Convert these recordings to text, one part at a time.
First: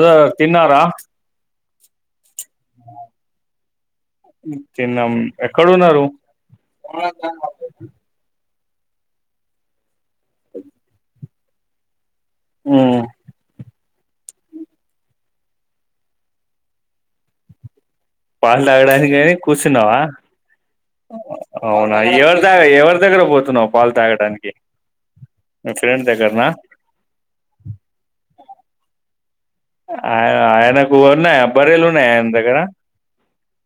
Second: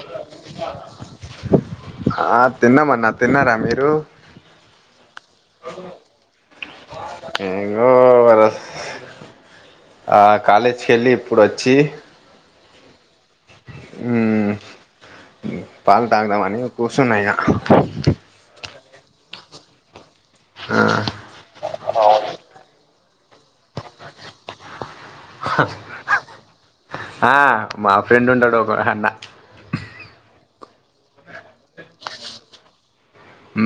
Sir తిన్నారా ఆ తిన్నామన్న తిన్నారా మీరు తిన్నాం ఎక్కడున్నారు ఏంగో ఆ కాలేజ ళలి పర్ొచ్చి ఆ పాలు తాగుదామ అని కూర్చున్నాయ్యా పాటలాగడానికి కాని కూర్చున్నావా అ అవునా ఎవరి తాగ ఎవరి దగ్గర పోతున్నావు పాలు తాగడానికి మీ ఫ్రెండ్ దగ్గరనా ఆ మా ఫ్రెం ఉంటాడుో బ అన్న యయనకువ భరలు న ఎయనంతగడా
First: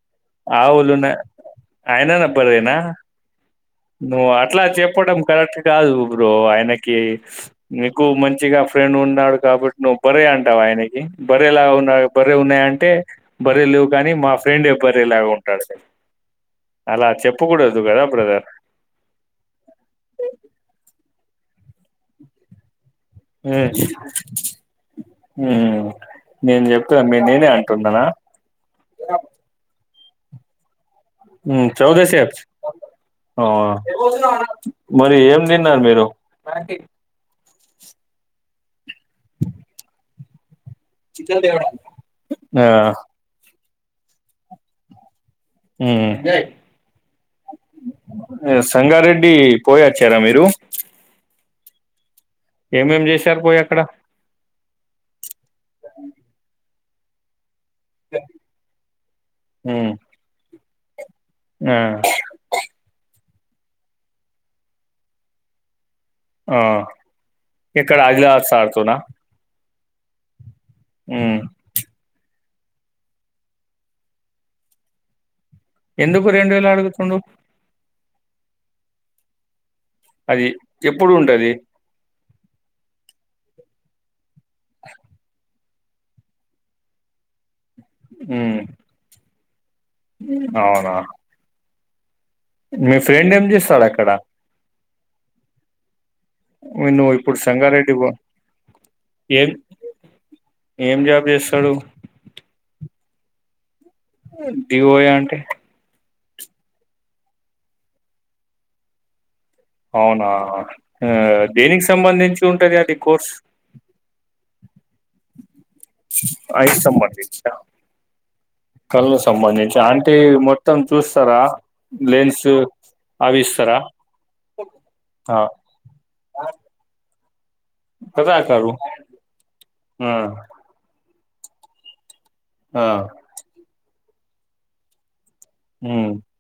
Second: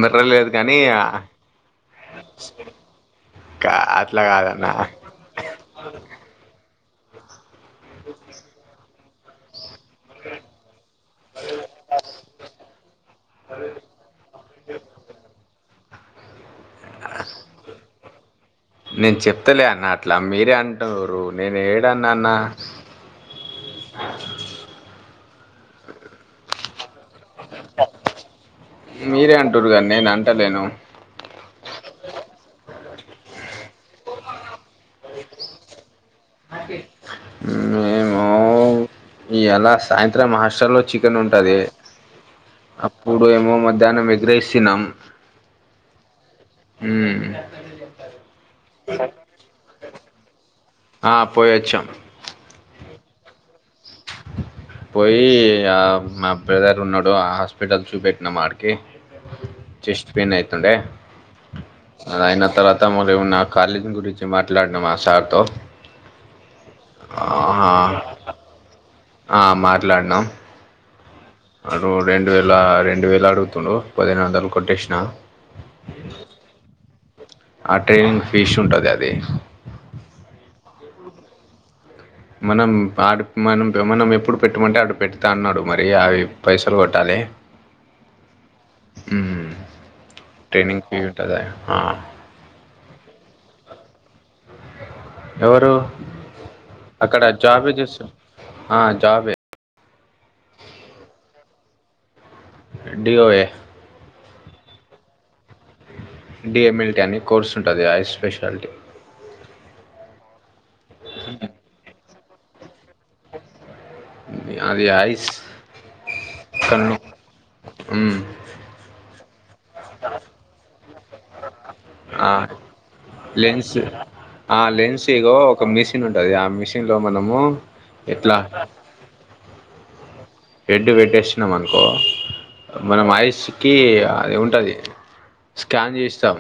మిర్రలేదు ఆ కానీ ఉలన్నా అయనా నా పేనా కా నువ్ అట్లా కాదన్న చెప్పడం కరెక్ట్ కాదు బ్రో ఆయనకి ఏ మీకు మంచిగా ఫ్రెండ్ ఉ నాడు కాబట్టి ను్ బరే అంటావాయనకి బరే వు బరే ఉన్నాయా అంటే బరీ లేవు కానీ మా ఫ్రెండ్ ఎ బరేలాగా ఉంటాడు అలా చెప్పు కుడదు కదా బ్రదర్ నేను చెప్తలే అన్న అట్లా మీరే అంటురు నేను ఏడన్నాన్న మ్మ్ నేను చెప్తాను మీ నేనే అంటున్నానా మీరే అంటురుగా నేను అంట ఉంటలేను చౌదశప్స్ మరి ఏం తిన్నారు మీరు ఈ ఎలా సాయంత్రం మా హాస్టల్ లో చికెన్ ఉంటది ఆ అప్పుడు ఏమో మధ్య దాని [unintelligible] సంగారెడ్డి పోయొచ్చారా మీరు పోయవచ్చం ఏమేమి చేశారు పోయి అక్కడ పోయి ఆ అప్పు ఉన్నడు ఆ హాస్పిటల్ చూపెట్నమాడికి ఉమ్ చెస్ట్ పయిన్ అవుతుండే ఆ అయ్యన తర్వాత మరేమో కాలేజ్ గురించి మాట్లాడనం ఆ సార్తో ఆ ఇక్కడ [unintelligible] సార్ తో నా ఆ మాట్లాడిన్నా మ్మ్ అడు రెండు వేల రెండు వేల అడుగుతుండు పదిహేను వందలు కొట్టేసిన ఎందుకు రెండు వేలు ఆడుగుతు డు ఆ ట్రైనింగ్ [unintelligible] ఉంటుంది అది అది ఎప్పుడు ఉంటది మనం ఆడు మనం మనం ఎప్పుడు పెట్టమంటే అడు పెడతా అన్నాడు మరి అవి పైసలు కొట్టాలి మ్మ్ ట్రేనింగ్ [unintelligible] ఆ మీ ఫ్రెండ్ ఏం చేస్తాడు అక్కడ ఎవరు [unintelligible] అక్కడ ఇప్పుడు జాబే సంగారెడ్డి చేస్తారు ఆ జాబే ఏం ఏం జాబ్ చేస్తాడు డిఓఎ డిఓఎ అంటే డిఎమ్ఎల్టీ అని కోర్స్ ఉంటుంది ఐ స్పెషాలిటీ అవునా ఆ దేనికి సంబంధించి ఉంటంది అది కదా కోర్స్ అది ఐస్ ఐ కన్ను సంబంధిత మ్, కల్లో తంబంధించ్ దాంటి మొత్తం చూస్తారా ఆ లెన్స్ అవిస్సర లెన్స్ ఆ లెన్స్ గో ఒక మెషిన్ ఉంటది ఆ మెషీన్ లో మనం మో కదా ఎట్లా కారు ఆ హెడ్డు వెట్టేష్ న మనుకో ఆ మనం ఐస్ కి ఆ అది ఉంటది స్కాన్ ఉమ్ చేస్తాం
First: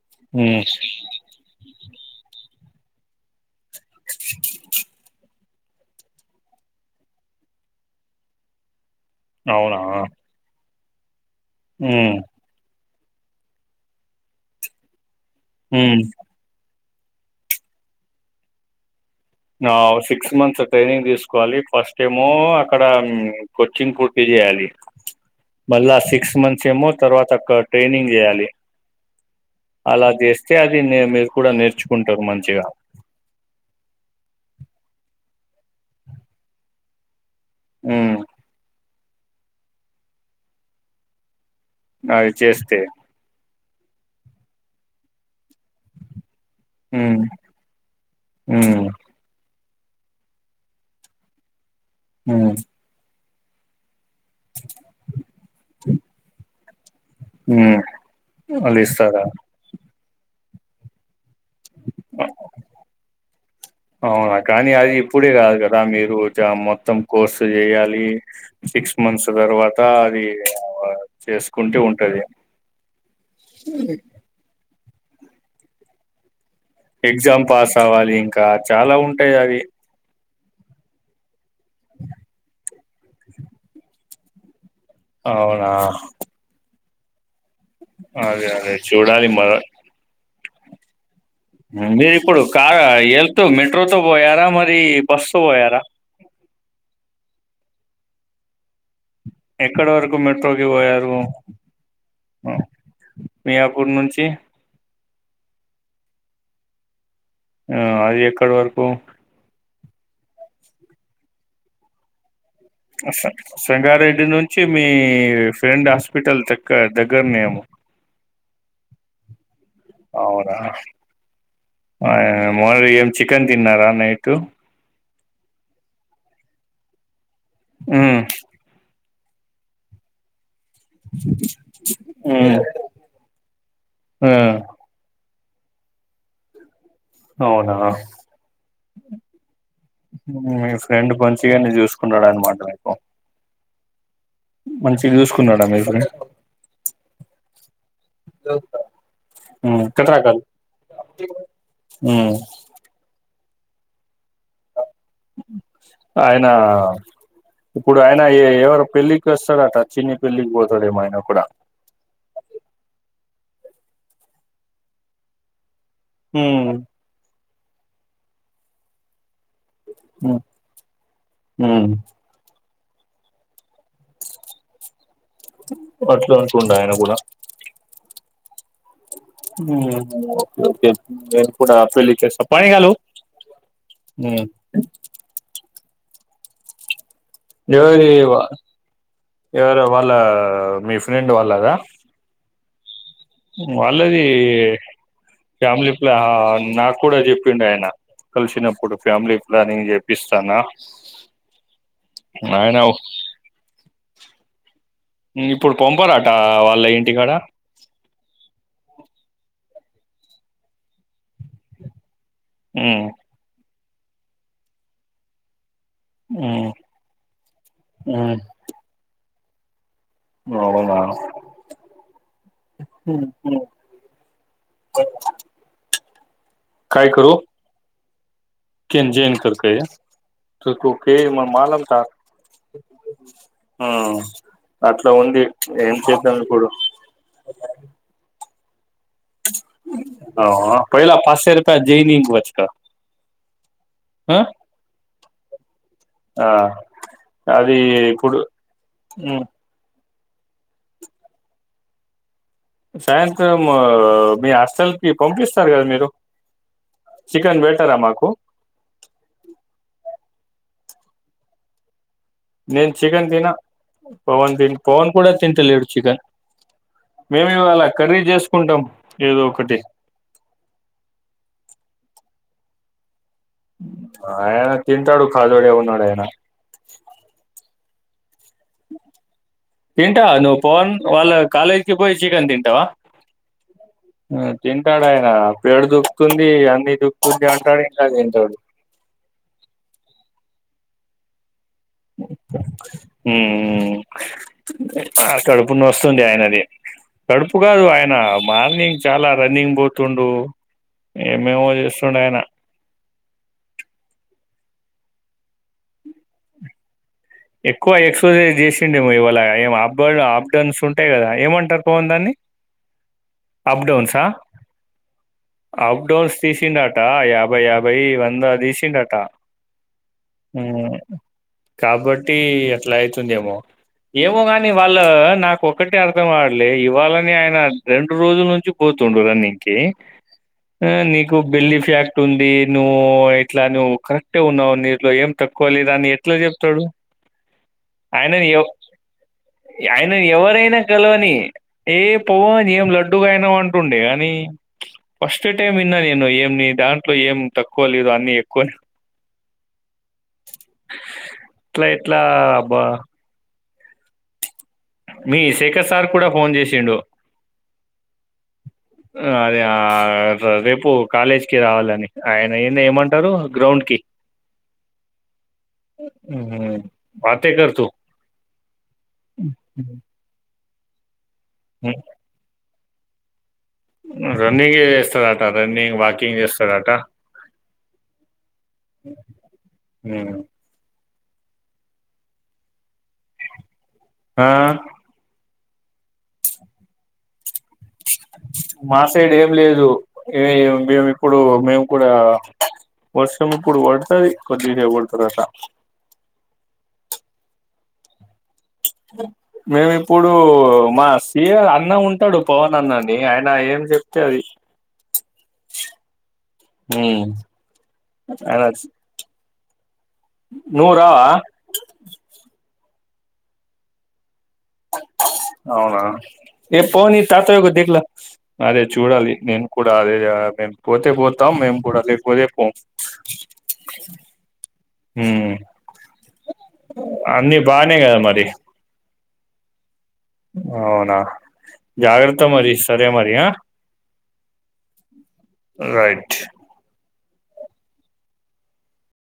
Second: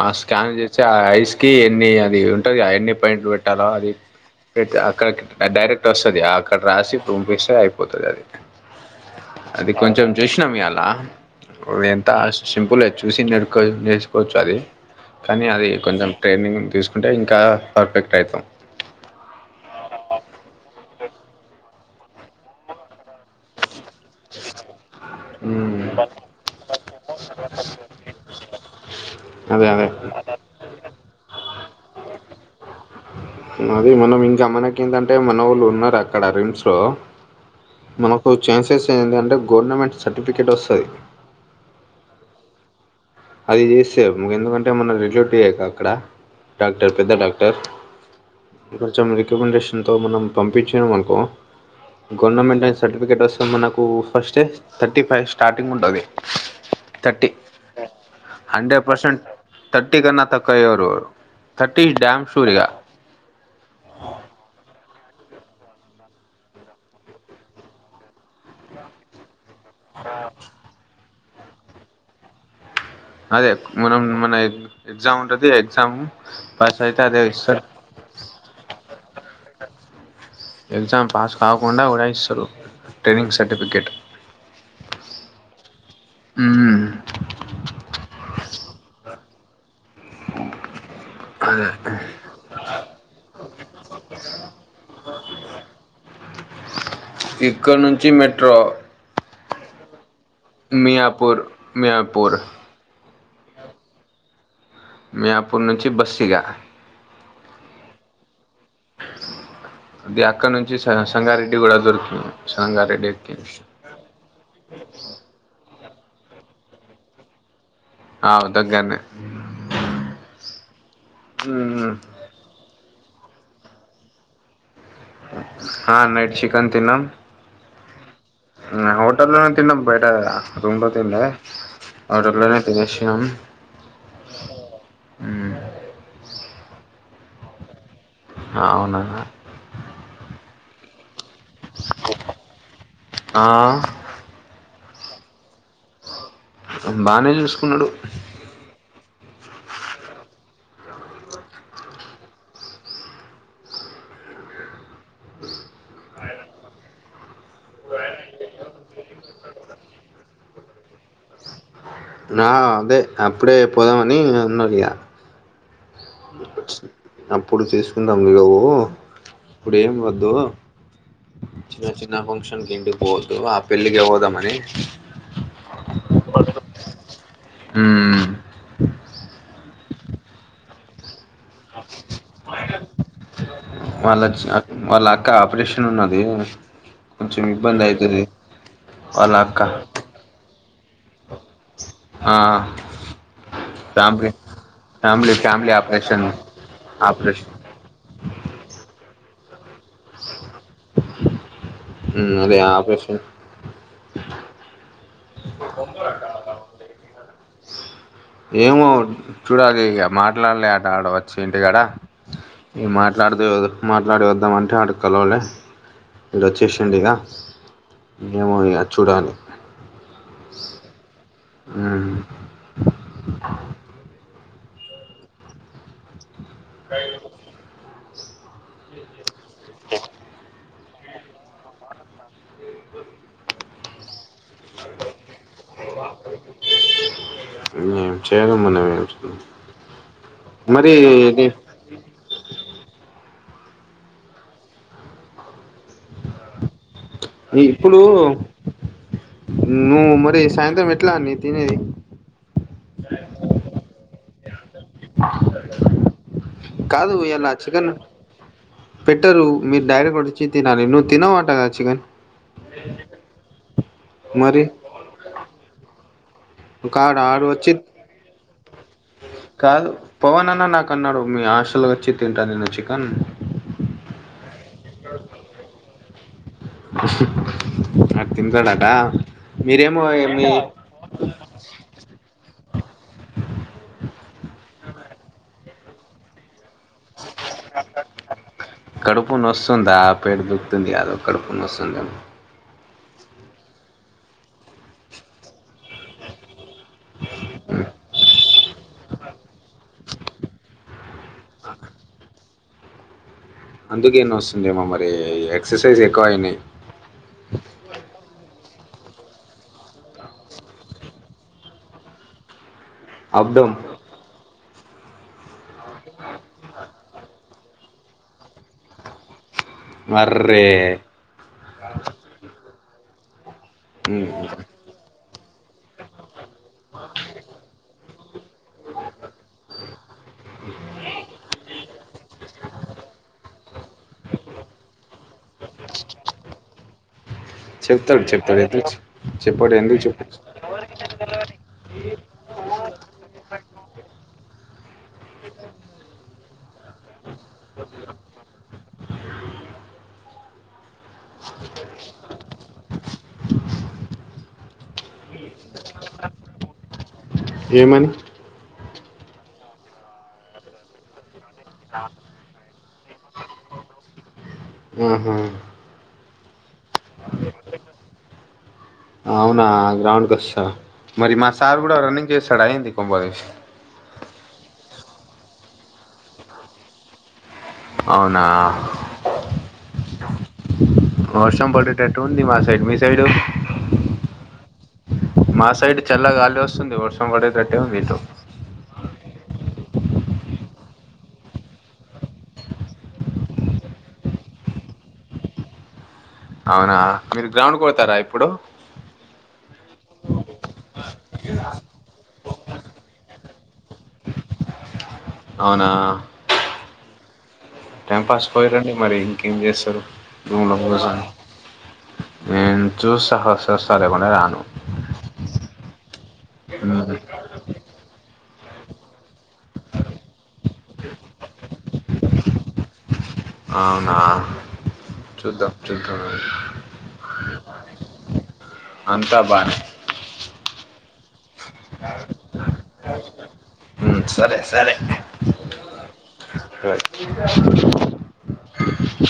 ఆ స్కాన్ ఉమ్ చేస్తే ఆ ఐస్ కి ఎన్ని అది ఉ టది అయన్ని పేయింట్లు బట్ ట్టాల అది పెట్ అక్కడకి డైరెక్ట్ వస్తుంది అక్కడ రాసి ఇప్పు పంపిస్తే అయిపోతది అది అది అవునా కొంచెం చూసినాం ఇయాలా అ కొవెంత ఉమ్ సింపుల్ ఎ చూసి నేర్ కో నేర్చుకోవచ్చ అది కానీ అది ఉమ్ కొంచెం ట్రైనింగ్ తీస్ అంటే ఇంకా పర్ఫెక్ట్ అయితాం ఆ సిక్స్ మంత్స్ ట్రైనింగ్ తీసుకోవాలి ఫస్ట్ ఏమో అక్కడ మ్మ్ కొచ్చింగ్ పూర్తి జేయాలి మళ్ళ మ్మ్ ఆ సిక్స్ మంత్స్ ఏమో తర్వాత క ట్రైనింగ్ చేయాలి అదే అదే అలా జేస్తే మీరు కూడా నేర్ చ్చుకుంటారు మంచిగా అది మనం ఇంకా మనకి ఏంటంటే మనవాళ్ళు ఉన్నారు అక్కడ రిమ్స్ లో ఉమ్ మనకు చాన్సెస్ టే ఎందంటే గవర్నమెంట్ సర్టిఫికేట్ వస్సది అది చేస్తే అది చేస్తే మ్ ఎందుకంటే మన రిలేటివ్ గ అక్కడ డాక్టర్ పెద్ద ఉమ్ డాక్టర్ ఉమ్ కొంచెం రికమెండేషన్ ఎంతో మనం పంపించినాం అనుకో ఉమ్ గవర్నమెంట్ లోనే సర్టిఫికేట్ వస్ మనకు ఫస్ట్ థర్టీ ఫైవ్ స్టార్టింగ్ ఉంటుంది థర్టి అళ ఇస్తారా టిగాన్న తక్కయరురు తటిీష్ డమ్ షూరిగా అవునా కానీ అది ఇప్పుడే కాదు కదా మీరు మొత్తం కోర్సు చేయాలి సిక్స్ మంత్స్ తర్వాత అది చేసుకుంటూ ఉంటది అదే మన మన ఎగ్జామ్ ఉంటది ఎగ్జామ్ పాస్ అయితే అదే ఎగ్జామ్ ఇస్తారు పాస్ అవ్వాలి ఇంకా చాలా ఉంటాది అవి ఎజ పాస్ కాకుండా డాయిస్తారు ట్రైనింగ్ సర్టిఫికేట్ అవునా ఆ అదే అదే చూడాలి మరో మీరి ఇప్పుడు కార్ వెళ్తూ మెట్రోతో పోయారా మరి బస్ త పోయారా ఇక్కడ నుంచి మెట్రో ఎక్కడ వరకు మెట్రోకి పోారు మియాపూర్ మియాపూర్ మీయాపూర్ నుంచి మియాపూర్ నుంచి బస్సుగా ఆ అది ఎక్కడి వరకు అది అక్కడ నుంచి స సంగారెడ్డి కూడా దొరుకింది సంగారెడ్డి నుంచి మీ ఫ్రెండ్ హాస్పిటల్ చగక్క దగ్గరనేము అ దగ్గనే అవునా మ్మ్ మం చికెన్ తిన్నారా నైటు ా నైట్ చికన్ తినం ఆ తిన్నాం బయట అదింటతే అడు ఉమ్ తెషం ఆ ఆ అవునా మీ ఉ ఫ్రెండ్ ప వచ్చి అన్ని చూసుకున్నాడు అన్నమాట మీకు ఆ మంచి గా చూసుకో కున్నాడ మీ ఫ్రెండ్ బానే చూసుకున్నాడు హు కట్రాకాల్ హు ఆయనా ఇప్పుడు ఆయన ఏ ఎవరు పెళ్లికొస్తాడట చిన్ని పెళ్ళికి పోతాడేమో ఆయనకూడ నా అదే అప్పుడే పోదమని అన్నదిగా ఉమ్ ఎప్పుడు చేసుకుందాం లో ఇప్పుడు ఏం వద్దు ఉమ్ ఉమ్, చిన్న చిన్న ఫంక్షన్ తిండిబోతు ఆ పెండ్లికి పోదామని అట్లా అనుకుండు ఆయన కూడ ఉ ఓకే ఓకే నేను కూడపెళ్లికి వస్తా పనిగాలో ఉ వున్నది ఎవరి వా వాళ్ళ అక్క ఎవరు వాళ్ళ మీ ఫ్రెండ్ వాళ్ళదా వాళ్ళది family family family operation plan నాకు కూడా ఆపరేషన్ చెప్పిండు ఆయన కలిసినప్పుడు ఫ్యామిలీ ప్లానింగ్ చేపిస్తాను, హు అదే ఆపరేషన్, ఇప్పుడు పంపరాట వాళ్ళ ఏంటికాడ ఏమో చూడాలి ఇక మాట్లాడలే ఆట ఆడ వచ్చి ఇంటికాడ ఏ మాట్లాడుతే వ మాట్లాడి వద్దామ అంటే ఆడ కలవలే ఇలా వచ్చేసండి ఇక ఏమో ఇక చూడాలి, అవునా ఆ కొ కైకు కే జన్ కు కెయ కు కు కే మ మాలంట అట్లా ఉంది ఏం చేద్దాం ఇప్పుడు మనమే ఆ ఒకవేళ ఇది పసల్ పాయ్ జైనికు వచ్చక ఆ ఆ ఇప్పుడు మ్, నువ్ మ ఐతే సాయంత్రం ఎట్లా అన్ని తినేది సాయంత్రము మీ అస్సలు కాదు ఇలా చికెన్ పెట్టారా మాకు పెట్టరు మీరు డైరకోడి తినాలి నువ్ తినవంట కద చికెన్ నేన్ చికెన్ తిన పవన్ తి పవన్ కూడా తింటలేడు చికెన్ ఒకాడు ఆడు మేము వచ్చి ఇవాళ కర్రీ చేసుకుంటాం ఏదో ఒకటి కాదు పవన్ అన్న నాకు అన్నాడు మీ హాస్టల్ వచ్చి తింటా నేను చికెన్ ఆయా [inaudible] తింటాడుఖాదోడె ఉన్నాడె అ అ తింటాడటా తింటా నువ్వు పోన్ వాళ్ళ కాలేజ్ కి పోయి చికన్ తింటా వా [inaudible] తింటాడు ఆయన పేడ దూకుతుంది అంత దుః జంట తా ఇకా [inaudible] యాదవక్కడ [inaudible] ఉన్నొస్తుందేం ఉమ్ ఉమ్ ఆ కడుపునొస్తుంది ఆయనది కడుపు కాదు ఆయన మార్నింగ్ చాలా రన్నింగ్ పోతుండు ఏమేమో చేస్తుండు ఆయన అందుకేనొస్తుందేమో మరి ఎక్సర్సైజ్ ఎక్కువ అయినాయ్ ఎక్కువ ఎక్సర్సైజ్ జేసి నేమో ఇవాలా ఏ అప్ అప్డన్స్ ఉంటాయి కదా ఏమంటారు పవన్ దాన్ని అబ్దం అప్ డౌన్సా అప్డౌన్స్ తీసిండటా ఆయా ఒక యాభై వందాదీసిండటా. అర్రే కీ అట్ల అయితుందేమో. ఉమ్. ఏమో కాని వాళ్ళ ఆ నాకు ఒకటే అర్థం కాలే ఇవాళని ఆయనా రెండు రోజుల్ నుంచి కూర్చుండు రన్నింగ్ కీ. ఆ నీకు బెల్లీ ఫ్యాట్ ఉందీ నువ్వూ ఇట్లా నువ్వు కరెక్టుగున్నావ్ నీలో ఏం తక్కువ లేదని ఎట్ల చెప్తడు. చెప్తాడు ఆయనని చెప్తాడు ఎవ్ ఎందుకు చెప్- చెప్పాడు ఎందుకు చెప్పు ఆయననీ ఎవరైనా కలవనీ, ఏ పో అని ఏం లడ్డుగయినవ్ అంటుండే గానీ. ఫస్ట్ టైమ్ ఇన్న నేను ఏం ని దా ట్లో ఏం తక్కువ లేదు అన్ని ఎక్కువ ఇట్ల ఎట్లా. బా మీ శేఖర్ సార్ కూడా ఫోన్ చేశిండు. ఏమని. అదే ఆ రేపు కాలేజ్ కి రావాలని. ఆయన ఎ ఇంగ ఏమంటరూ గ్రౌండ్ కి. ఆహా ఊ బాతే కర్ తూ ఆ గ్రౌండ్ కొస్తా. మరి మా సార్ గూడా రన్నింగ్ చేస్తాడా ఏంది. కొంపతీశి. రన్నింగే చేస్తారట రన్నింగ్, వాకింగ్ చేస్తాడట. అవునా ఉమ్. వర్షం పడేటట్టు ఉంది మా సైడ్ మీ సైడు. ఆ మా సైడ్ చల్ల గాలి ఒస్తుంది వర్షం పడేద్ మా సైడ్ ఏం లేదు. ఇగ మేము ఇప్పుడూ మేము కూడా వర్షం ఇప్పుడు పడతది కొద్దిసేపటి తర్వాత. అవునా, మీరు గ్రౌండ్ కు పోతారా ఇప్ మేమిప్పుడూ మా సి ఆర్ అన్న ఉంటడు పవన్ అన్న అనీ, ఆయన ఏం చెప్తే అది. అవునా హ్మ టైం పాస్ పొయి రండి మరీ. ఏం చేస్తరు. రూంలో నువ్వు కూసొని రావా ఏండ్ జ్యూస్ సహా వస్తే వస్త లేకుంటే రాను. అవునా ఏ ఫోన్ ఉమ్, ఇవ్వి తాతయ్యకు దిక్ల అదే చూడాలి నేను కూడా అదే మేము పోతే పోతాం మేము కూడాపోతే పోం అవునా హ్మ్ చూద్దాం చూద్దాం అన్నీ బానే కదా మరి అంతా బానే అవునా జాగ్రత్త మరి సరే మరి ఉమ్, సరే సరే రైట్ [unintelligible]